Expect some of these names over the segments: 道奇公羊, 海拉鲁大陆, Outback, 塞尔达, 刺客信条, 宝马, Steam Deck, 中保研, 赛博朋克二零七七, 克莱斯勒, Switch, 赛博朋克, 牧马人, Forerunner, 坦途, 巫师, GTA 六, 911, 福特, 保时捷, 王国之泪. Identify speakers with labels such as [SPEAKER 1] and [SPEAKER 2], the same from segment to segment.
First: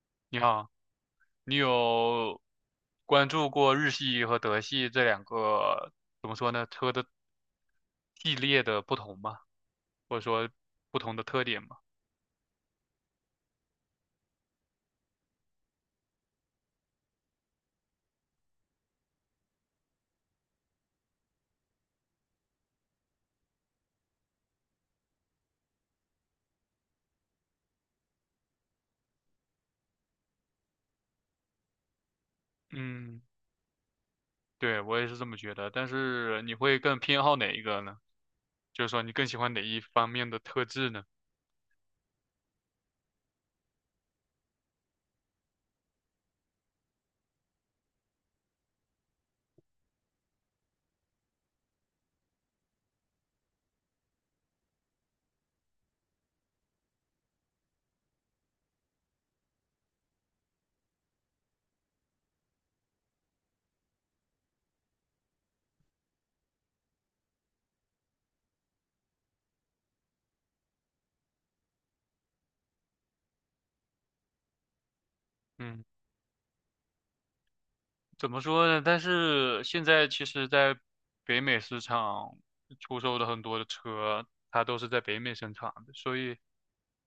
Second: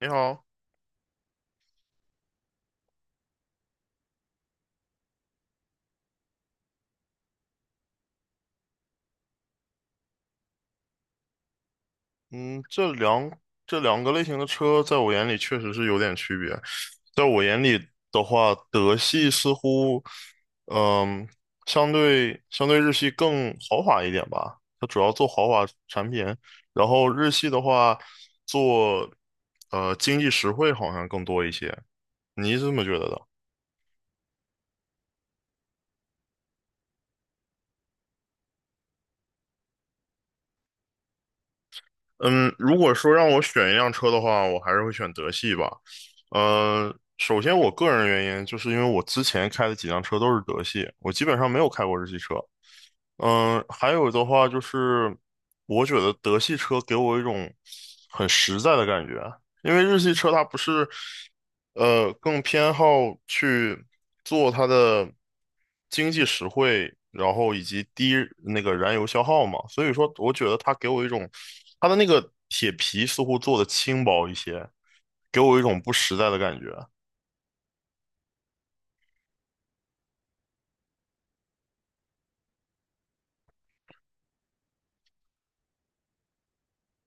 [SPEAKER 1] 你
[SPEAKER 2] 你
[SPEAKER 1] 好。
[SPEAKER 2] 好，你有关注过日系和德系这两个，怎么说呢，车的系列的不同吗？或者说不同的特点吗？
[SPEAKER 1] 嗯，这两这两个类型的车在我眼里确实是有点区别。在我眼里的话，德系似乎，嗯，相对日系更豪华一点吧。它主要做豪华产品，然后日系的话做经济实惠好像更多一些。你是这么觉得
[SPEAKER 2] 嗯，
[SPEAKER 1] 的？
[SPEAKER 2] 对，我也是这么觉得。但是你会更偏好哪一个呢？就是说你更喜欢哪一方面的特质呢？
[SPEAKER 1] 嗯，如果说让我选一辆车的话，我还是会选德系吧。首先我个人原因就是因为我之前开的几辆车都是德系，我基本上没有开过日系车。还有的话就是，我觉得德系车给我一种很实在的感觉，因为日系车它不是，更偏好去做它的经济实惠，然后以及低那个燃油消耗嘛，所以说我觉得它给我一种，它的那个铁皮似乎做的轻薄一些，给我一种
[SPEAKER 2] 嗯。
[SPEAKER 1] 不实在的感觉。
[SPEAKER 2] 怎么说呢？但是现在其实，在北美市场出售的很多的车，它都是在北美生产的，所以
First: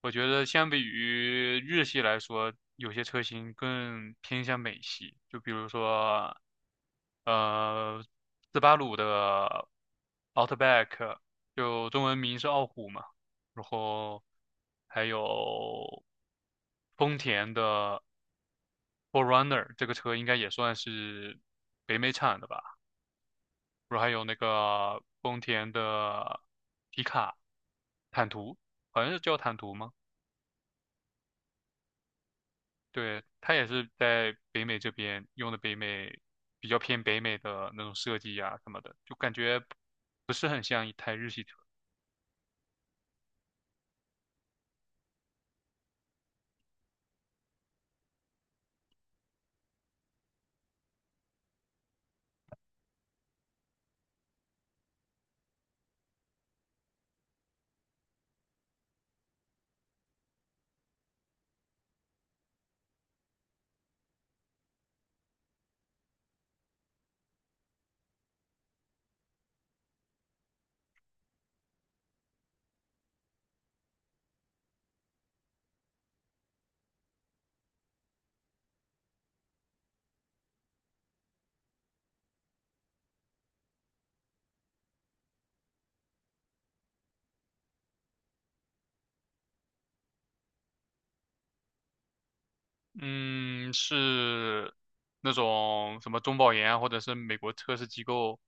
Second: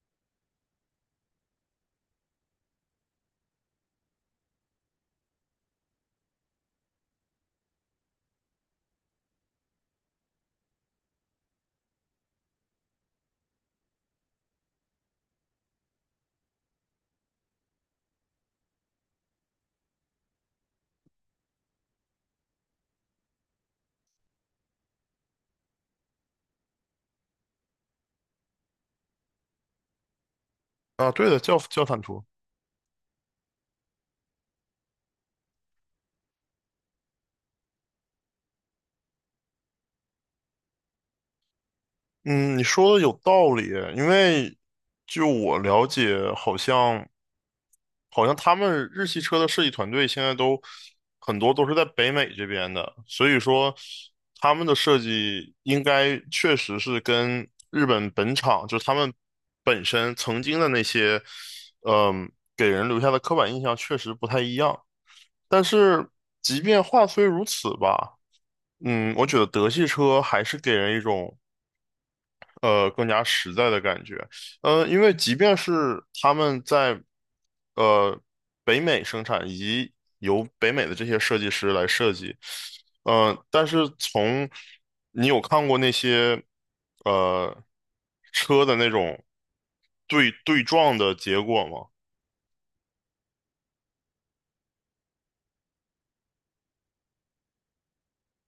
[SPEAKER 2] 我觉得相比于日系来说，有些车型更偏向美系。就比如说，呃，斯巴鲁的 Outback，就中文名是傲虎嘛，然后还有丰田的。f o r r u n n e r 这个车应该也算是北美产的吧，然后还有那个丰田的皮卡坦途，好像是叫坦途吗？
[SPEAKER 1] 啊，对的，叫坦途。
[SPEAKER 2] 对，它也是在北美这边用的北美比较偏北美的那种设计呀、什么的，就感觉不是很像一台日系车。
[SPEAKER 1] 嗯，你说的有道理，因为就我了解，好像他们日系车的设计团队现在都很多都是在北美这边的，所以说他们的设计应该确实是跟日本本厂，就是他们本身曾经的那些，嗯，给人留下的刻板印象确实不太一样。但是即便话虽如此吧，我觉得德系车还是给人一种更加实在的感觉。因为即便是他们在呃北美生产，以及由北美的这些设计师来设计，但是从你有看过那些呃车的那种对撞的结果吗？
[SPEAKER 2] 嗯，是那种什么中保研啊或者是美国测试机构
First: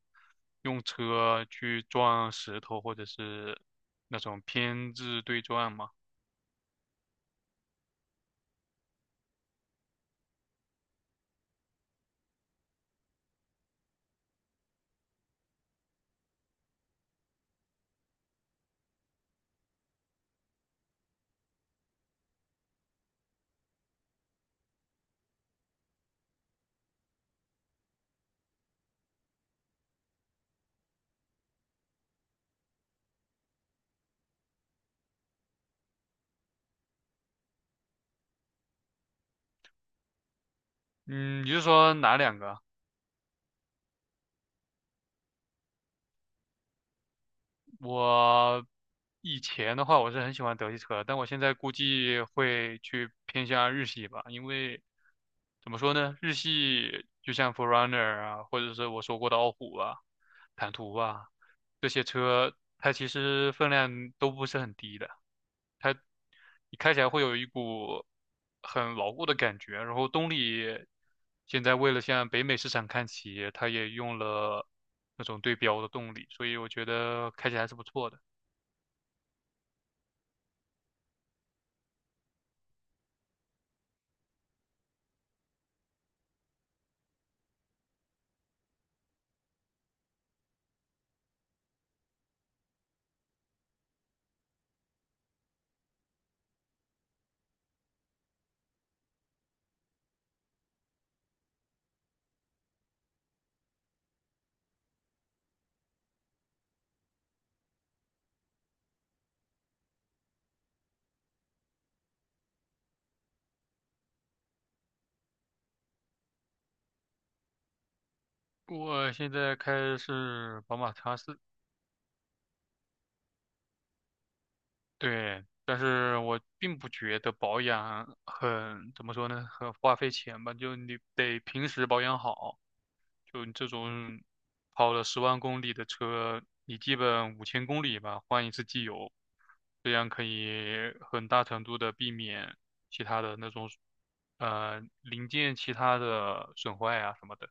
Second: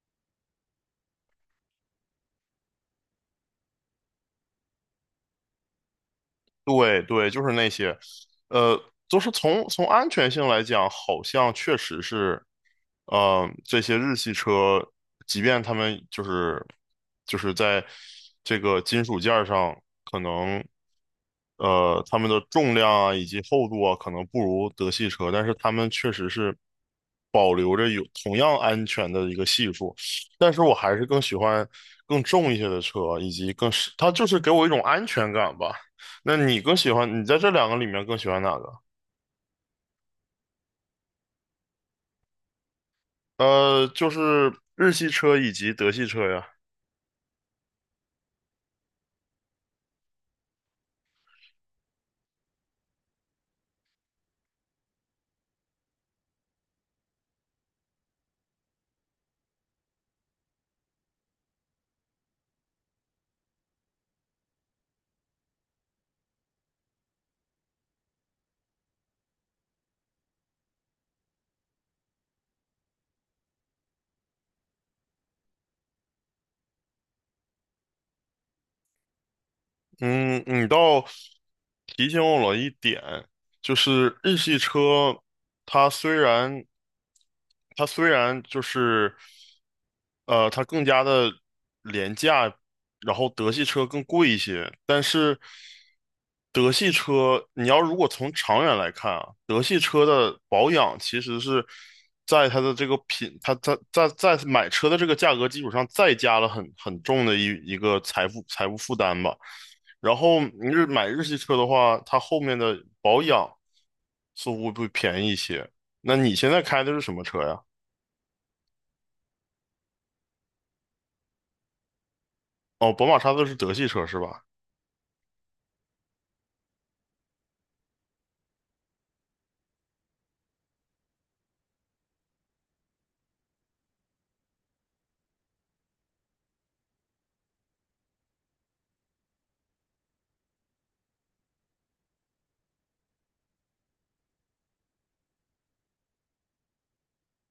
[SPEAKER 2] 用车去撞石头，或者是那种偏置对撞嘛。
[SPEAKER 1] 对对，就是那些，呃，就是从安全性来讲，好像确实是，这些日系车，即便他们就是在这个金属件儿上，可能它们的重量啊以及厚度啊，可能不如德系车，但是它们确实是保留着有同样安全的一个系数。但是我还是更喜欢更重一些的车，以及更是，它就是给我一种安全感吧。那你更喜欢，你在这两个里面更喜欢哪个？
[SPEAKER 2] 嗯，你是说哪两个啊？
[SPEAKER 1] 就是日系车以及德系车呀。
[SPEAKER 2] 我以前的话，我是很喜欢德系车，但我现在估计会去偏向日系吧，因为怎么说呢，日系就像 f o r r u n n e r 啊，或者是我说过的傲虎啊、坦途啊这些车，它其实分量都不是很低的，你开起来会有一股很牢固的感觉。然后动力现在为了向北美市场看齐，它也用了那种对标的动力，所以我觉得开起来还是不错的。
[SPEAKER 1] 嗯，你倒提醒我了一点，就是日系车，它虽然它虽然就是它更加的廉价，然后德系车更贵一些，但是德系车你要如果从长远来看啊，德系车的保养其实是在它的这个品，它在买车的这个价格基础上再加了很重的一个财务负担吧。然后你买日系车的话，它后面的保养似乎会便宜一些。那你现在开的是什么车呀？
[SPEAKER 2] 我现在开的是宝马叉四，
[SPEAKER 1] 哦，宝马叉子是德系车是吧？
[SPEAKER 2] 对，但是我并不觉得保养很，怎么说呢，很花费钱吧，就你得平时保养好，就你这种跑了10万公里的车，你基本5000公里吧，换一次机油，这样可以很大程度的避免其他的那种，零件其他的损坏啊什么的。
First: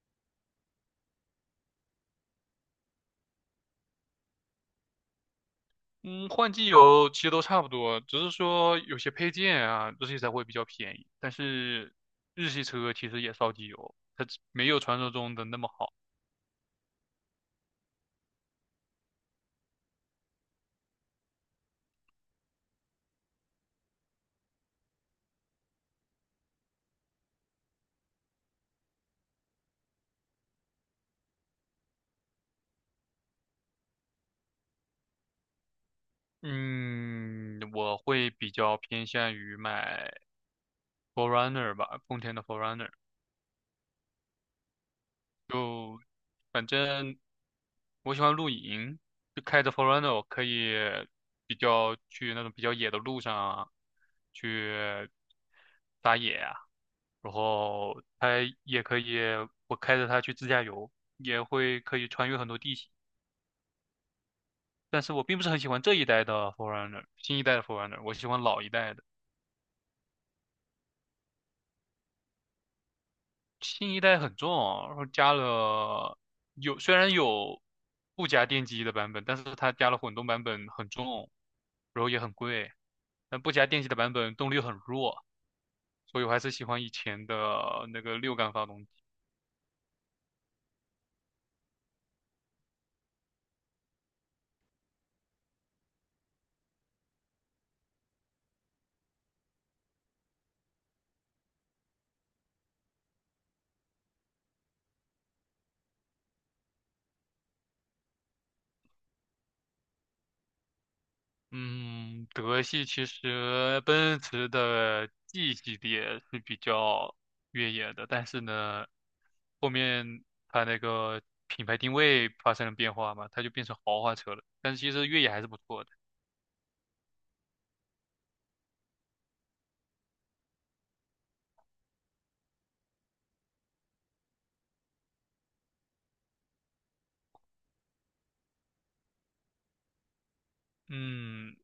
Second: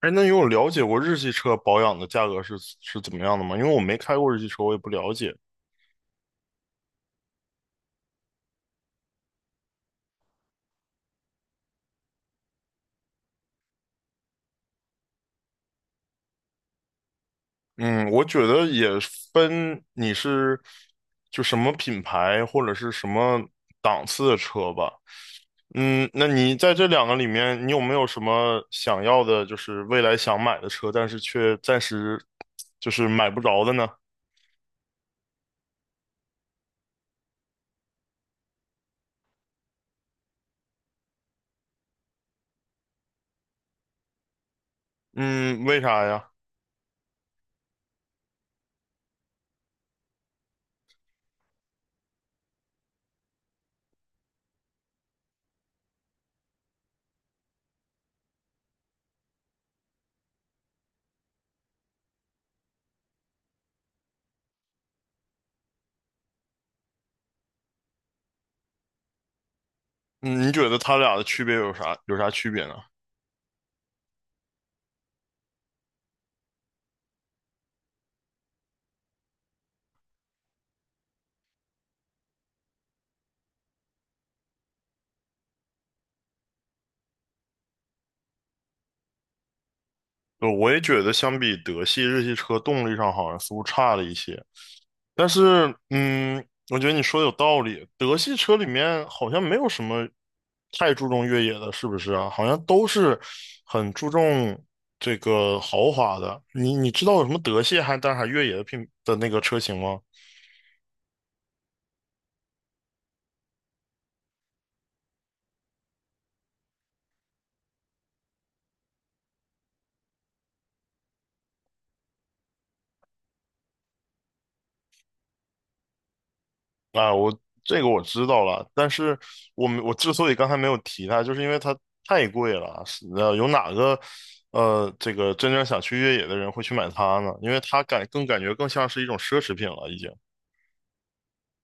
[SPEAKER 1] 哎，那你有了解过日系车保养的价格是怎么样的吗？因为我没开过日系车，我也不了解。
[SPEAKER 2] 嗯，换机油其实都差不多，只是说有些配件啊，日系才会比较便宜。但是日系车其实也烧机油，它只没有传说中的那么好。
[SPEAKER 1] 嗯，我觉得也分你是就什么品牌或者是什么档次的车吧。那你在这两个里面，你有没有什么想要的，就是未来想买的车，但是却暂时就是买不着的呢？
[SPEAKER 2] 嗯，我会比较偏向于买 f o r e r u n n e r 吧，丰田的 f o r e r u n n e r
[SPEAKER 1] 嗯，为
[SPEAKER 2] 就
[SPEAKER 1] 啥呀？
[SPEAKER 2] 反正我喜欢露营，就开着 f o r u n n e r 我可以比较去那种比较野的路上啊去打野啊，然后它也可以，我开着它去自驾游，也会可以穿越很多地形。但是我并不是很喜欢这一代的 Forerunner，新一代的 Forerunner，我喜欢老一代的。
[SPEAKER 1] 嗯，你觉得它俩的区别有啥区别呢？
[SPEAKER 2] 新一代很重啊，然后加了虽然有不加电机的版本，但是它加了混动版本很重，然后也很贵。但不加电机的版本动力很弱，所以我还是喜欢以前的那个6缸发动机。
[SPEAKER 1] 我也觉得相比德系、日系车，动力上好像似乎差了一些。但是，我觉得你说的有道理。德系车里面好像没有什么太注重越野的，是不是啊？好像都是很注重这个豪华的。你知道有什么德系还但是还越野的那个车型吗？
[SPEAKER 2] 嗯，德系其实奔驰的 G 系列是比较越野的，但是呢，后面它那个品牌定位发生了变化嘛，它就变成豪华车了。但是其实越野还是不错的。
[SPEAKER 1] 啊，我这个我知道了，但是我之所以刚才没有提它，就是因为它太贵了。是，有哪个这个真正想去越野的人会去买它呢？因为它感觉更像是一种奢侈品了，已经。
[SPEAKER 2] 嗯，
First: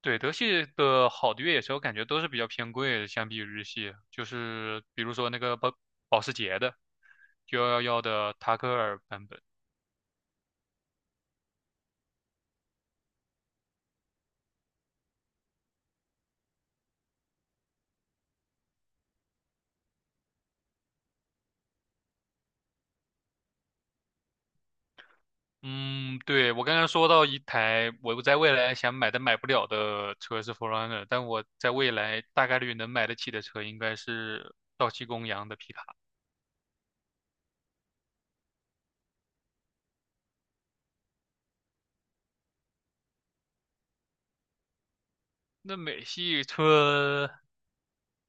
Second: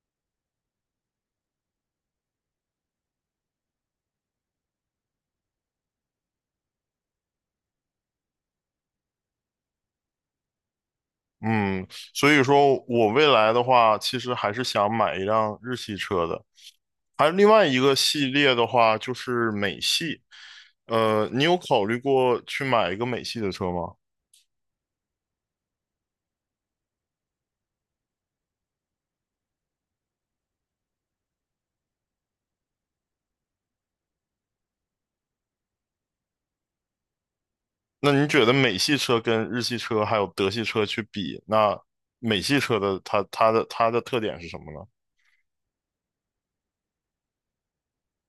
[SPEAKER 2] 对，德系的好的越野车，我感觉都是比较偏贵的，相比于日系，就是比如说那个保时捷的911的塔克尔版本。
[SPEAKER 1] 嗯，所以说我未来的话，其实还是想买一辆日系车的。还有另外一个系列的话，就是美系。你有考虑过去买一个美系的车吗？
[SPEAKER 2] 嗯，对，我刚刚说到一台我在未来想买但买不了的车是 f e r u n n e r 但我在未来大概率能买得起的车应该是道奇公羊的皮卡。
[SPEAKER 1] 那你觉得美系车跟日系车还有德系车去比，那美系车的它的特点是什么呢？
[SPEAKER 2] 那美系车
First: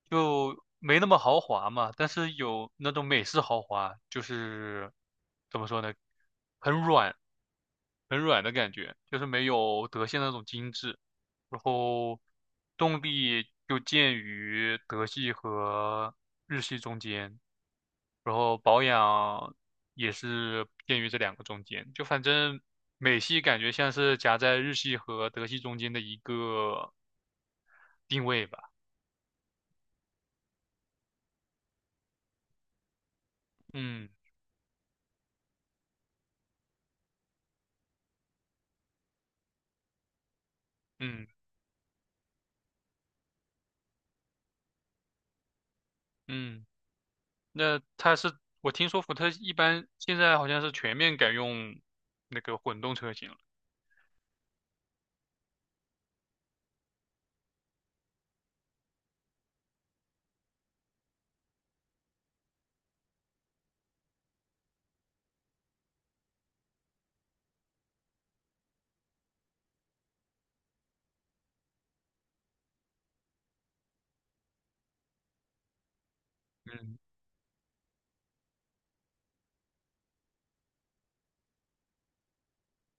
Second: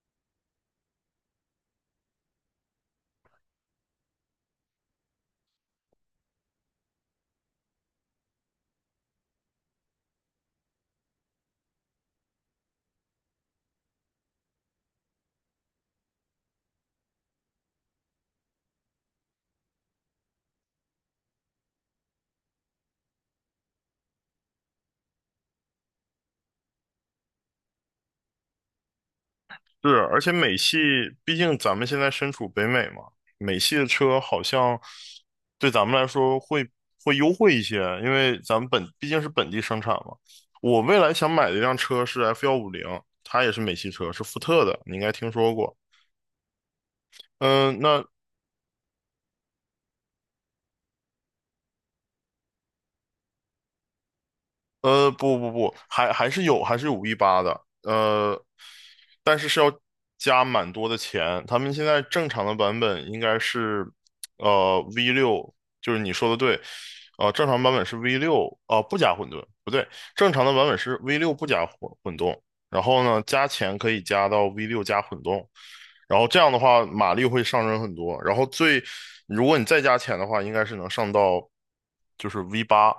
[SPEAKER 2] 就没那么豪华嘛，但是有那种美式豪华，就是怎么说呢，很软，很软的感觉，就是没有德系那种精致。然后动力就介于德系和日系中间，然后保养也是介于这两个中间。就反正美系感觉像是夹在日系和德系中间的一个定位吧。
[SPEAKER 1] 是，而且美系，毕竟咱们现在身处北美嘛，美系的
[SPEAKER 2] 嗯
[SPEAKER 1] 车好像对咱们来说会优惠一些，因为咱们毕竟是本地生产嘛。我未来
[SPEAKER 2] 嗯
[SPEAKER 1] 想买的一辆车是 F 幺五零，它也是美系车，是福特的，你应该听说过。
[SPEAKER 2] 嗯，
[SPEAKER 1] 嗯，
[SPEAKER 2] 那
[SPEAKER 1] 那
[SPEAKER 2] 它是我听说福特一般现在好像是全面改用那个混动车型了。
[SPEAKER 1] 不不不，还是有 V 八的，但是要加蛮多的钱。他们现在正常的版本应该是，V 六，就是你说的对，正常版本是 V 六，不加混沌，不对，正常的版本是 V 六不加混动，然后呢，加钱可以加到 V 六加混动，然后这样的话
[SPEAKER 2] 嗯。
[SPEAKER 1] 马力会上升很多，然后最，如果你再加钱的话，应该是能上到就是 V 八。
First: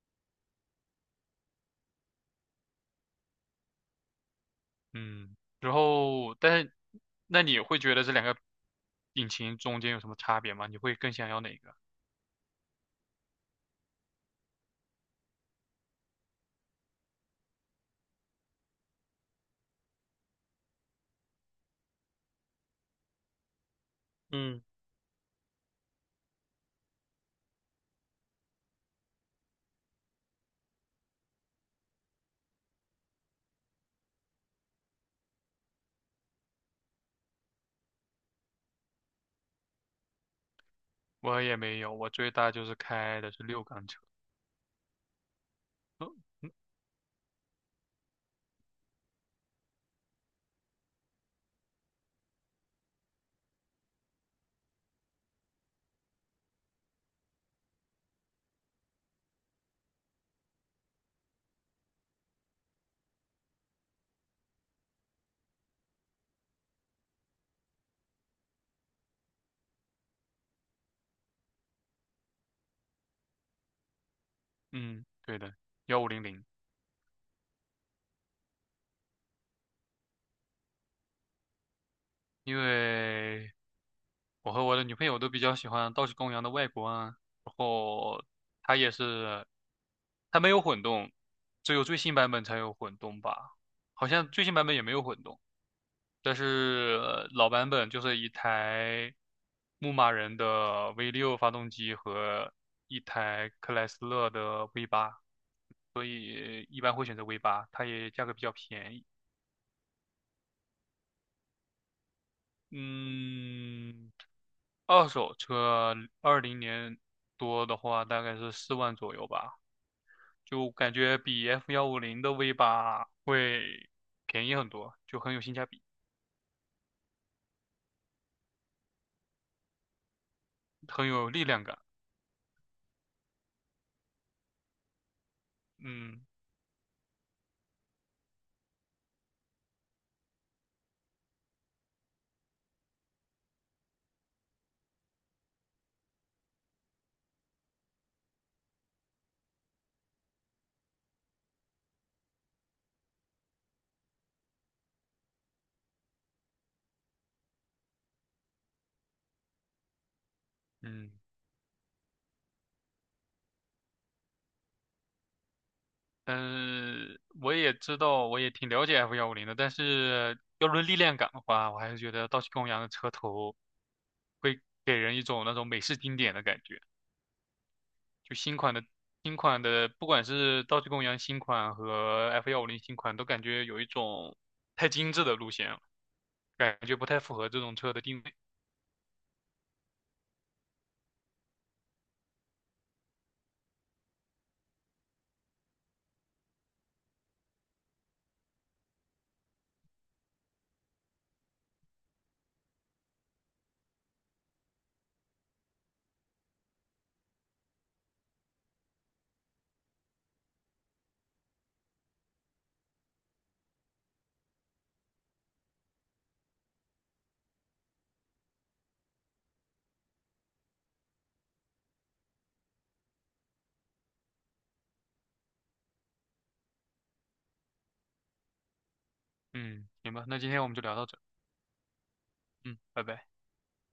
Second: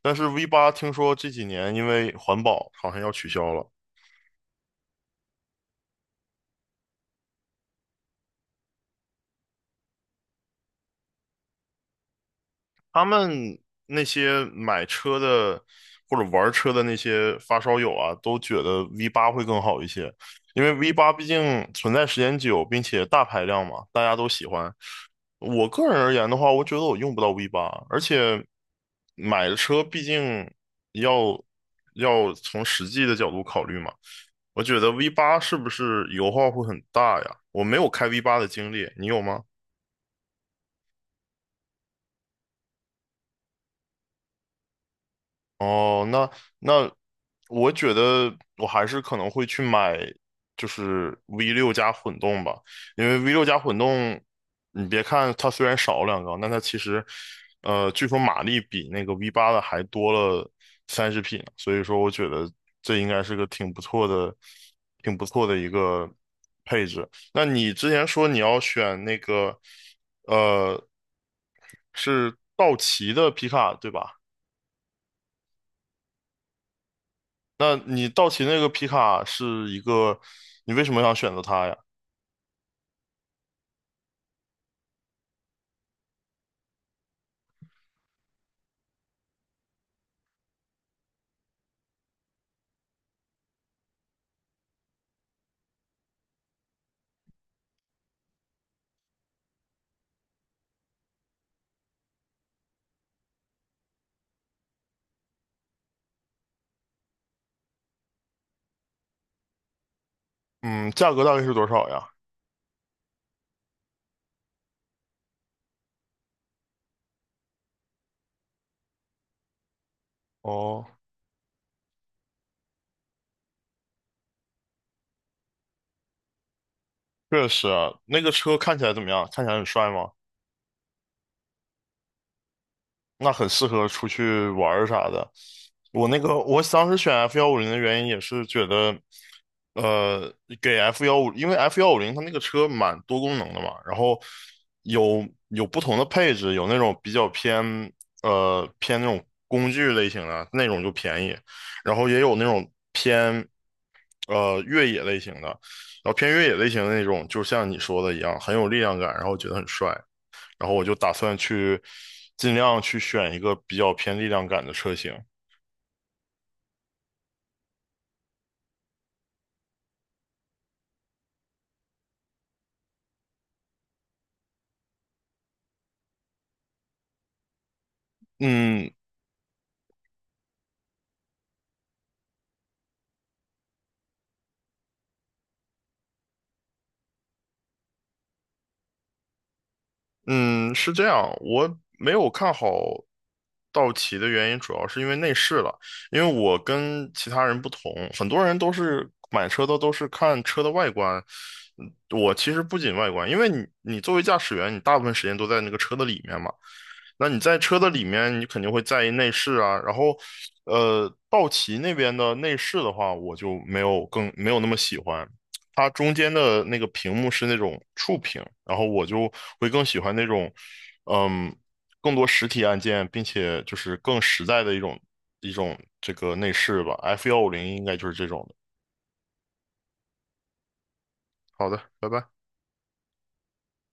[SPEAKER 1] 但是 V 八听说这几年因为环保好像要取消了，
[SPEAKER 2] 嗯，然后但是那你会觉得这两个引擎中间有什么差别吗？你会更想要哪个？
[SPEAKER 1] 他们那些买车的或者玩车的那些发烧友啊，都觉得 V 八会更好一些，因为 V 八毕竟存在时间久，并且大排量嘛，大家都喜
[SPEAKER 2] 嗯，
[SPEAKER 1] 欢。我个人而言的话，我觉得我用不到 V 八，而且买的车毕竟要要从实际的角度考虑嘛。我觉得 V 八是不是油耗会很大呀？我没有开 V 八的经历，你有吗？
[SPEAKER 2] 我也没有，我最大就是开的是6缸车，
[SPEAKER 1] 哦，
[SPEAKER 2] 哦
[SPEAKER 1] 那我觉得我还是可能会去买，就是 V 六加混动吧，因为 V 六加混动，你别看它虽然少了两缸，但它其实，据说马力比那个 V 八的还多了30匹呢，所以说我觉得这应该是个挺不错的一个配置。那你之前说你要选那个，呃，是道奇的皮卡，对吧？
[SPEAKER 2] 嗯，对的，1500，
[SPEAKER 1] 那你道奇那个皮卡是一个，你为什么想选择它呀？
[SPEAKER 2] 因为我和我的女朋友都比较喜欢道奇公羊的外观啊然后它也是，它没有混动，只有最新版本才有混动吧，好像最新版本也没有混动。但是老版本就是一台牧马人的 V6 发动机和一台克莱斯勒的 V8，也一般会选择 V8，它也价格比较便宜。
[SPEAKER 1] 嗯，价格大概是多少呀？
[SPEAKER 2] 嗯，二手车二零年多的话，大概是4万左右吧，就
[SPEAKER 1] 哦，
[SPEAKER 2] 感觉比 F 幺五零的 V8 会便宜很多，就很有性价比，
[SPEAKER 1] 确实啊，那个车看起来怎么样？看起来很帅吗？
[SPEAKER 2] 很有力量感。
[SPEAKER 1] 那很适合出去玩儿啥的。我那
[SPEAKER 2] 嗯
[SPEAKER 1] 个我当时选 F 幺五零的原因也是觉得，呃，给 F 幺五，因为 F 幺五零它那个车蛮多功能的嘛，然后有不同的配置，有那种比较偏那种工具类型的那种就便宜，然后也有那种偏越野类型的，然后偏越野类型的那种，就像你说的一样，很有力量感，然后觉得很帅。然后我就
[SPEAKER 2] 嗯，
[SPEAKER 1] 打算去尽量去选一个比较偏力量感的车型。
[SPEAKER 2] 嗯，我也知道，我也挺了解 F 幺五零的，但是要论力量感的话，我还是觉得道奇公羊的车头会给人一种那种美式经典的感觉。就新款的
[SPEAKER 1] 嗯
[SPEAKER 2] 新款的，不管是道奇公羊新款和 F 幺五零新款，都感觉有一种太精致的路线了，感觉不太符合这种车的定位。
[SPEAKER 1] 嗯，是这样，我没有看好道奇的原因主要是因为内饰了，因为我跟其他人不同，很多人都是买车的都是看车的外观。我其实不仅外观，因为你作为驾驶员，你大部分时间都在那个车的里面嘛。那你在车的里面，你肯定会在意内饰啊。然后，道奇那边的内饰的话，我就没有那么喜欢。它中间的那个屏幕是那种触屏，然后我就会更喜欢那种，嗯，更多实体按键，并且就是更实在的一种这个内饰吧。F 幺五零应该就是这种的。
[SPEAKER 2] 嗯，行吧，那今天我们就聊到这。
[SPEAKER 1] 好的，拜拜。
[SPEAKER 2] 嗯，拜拜。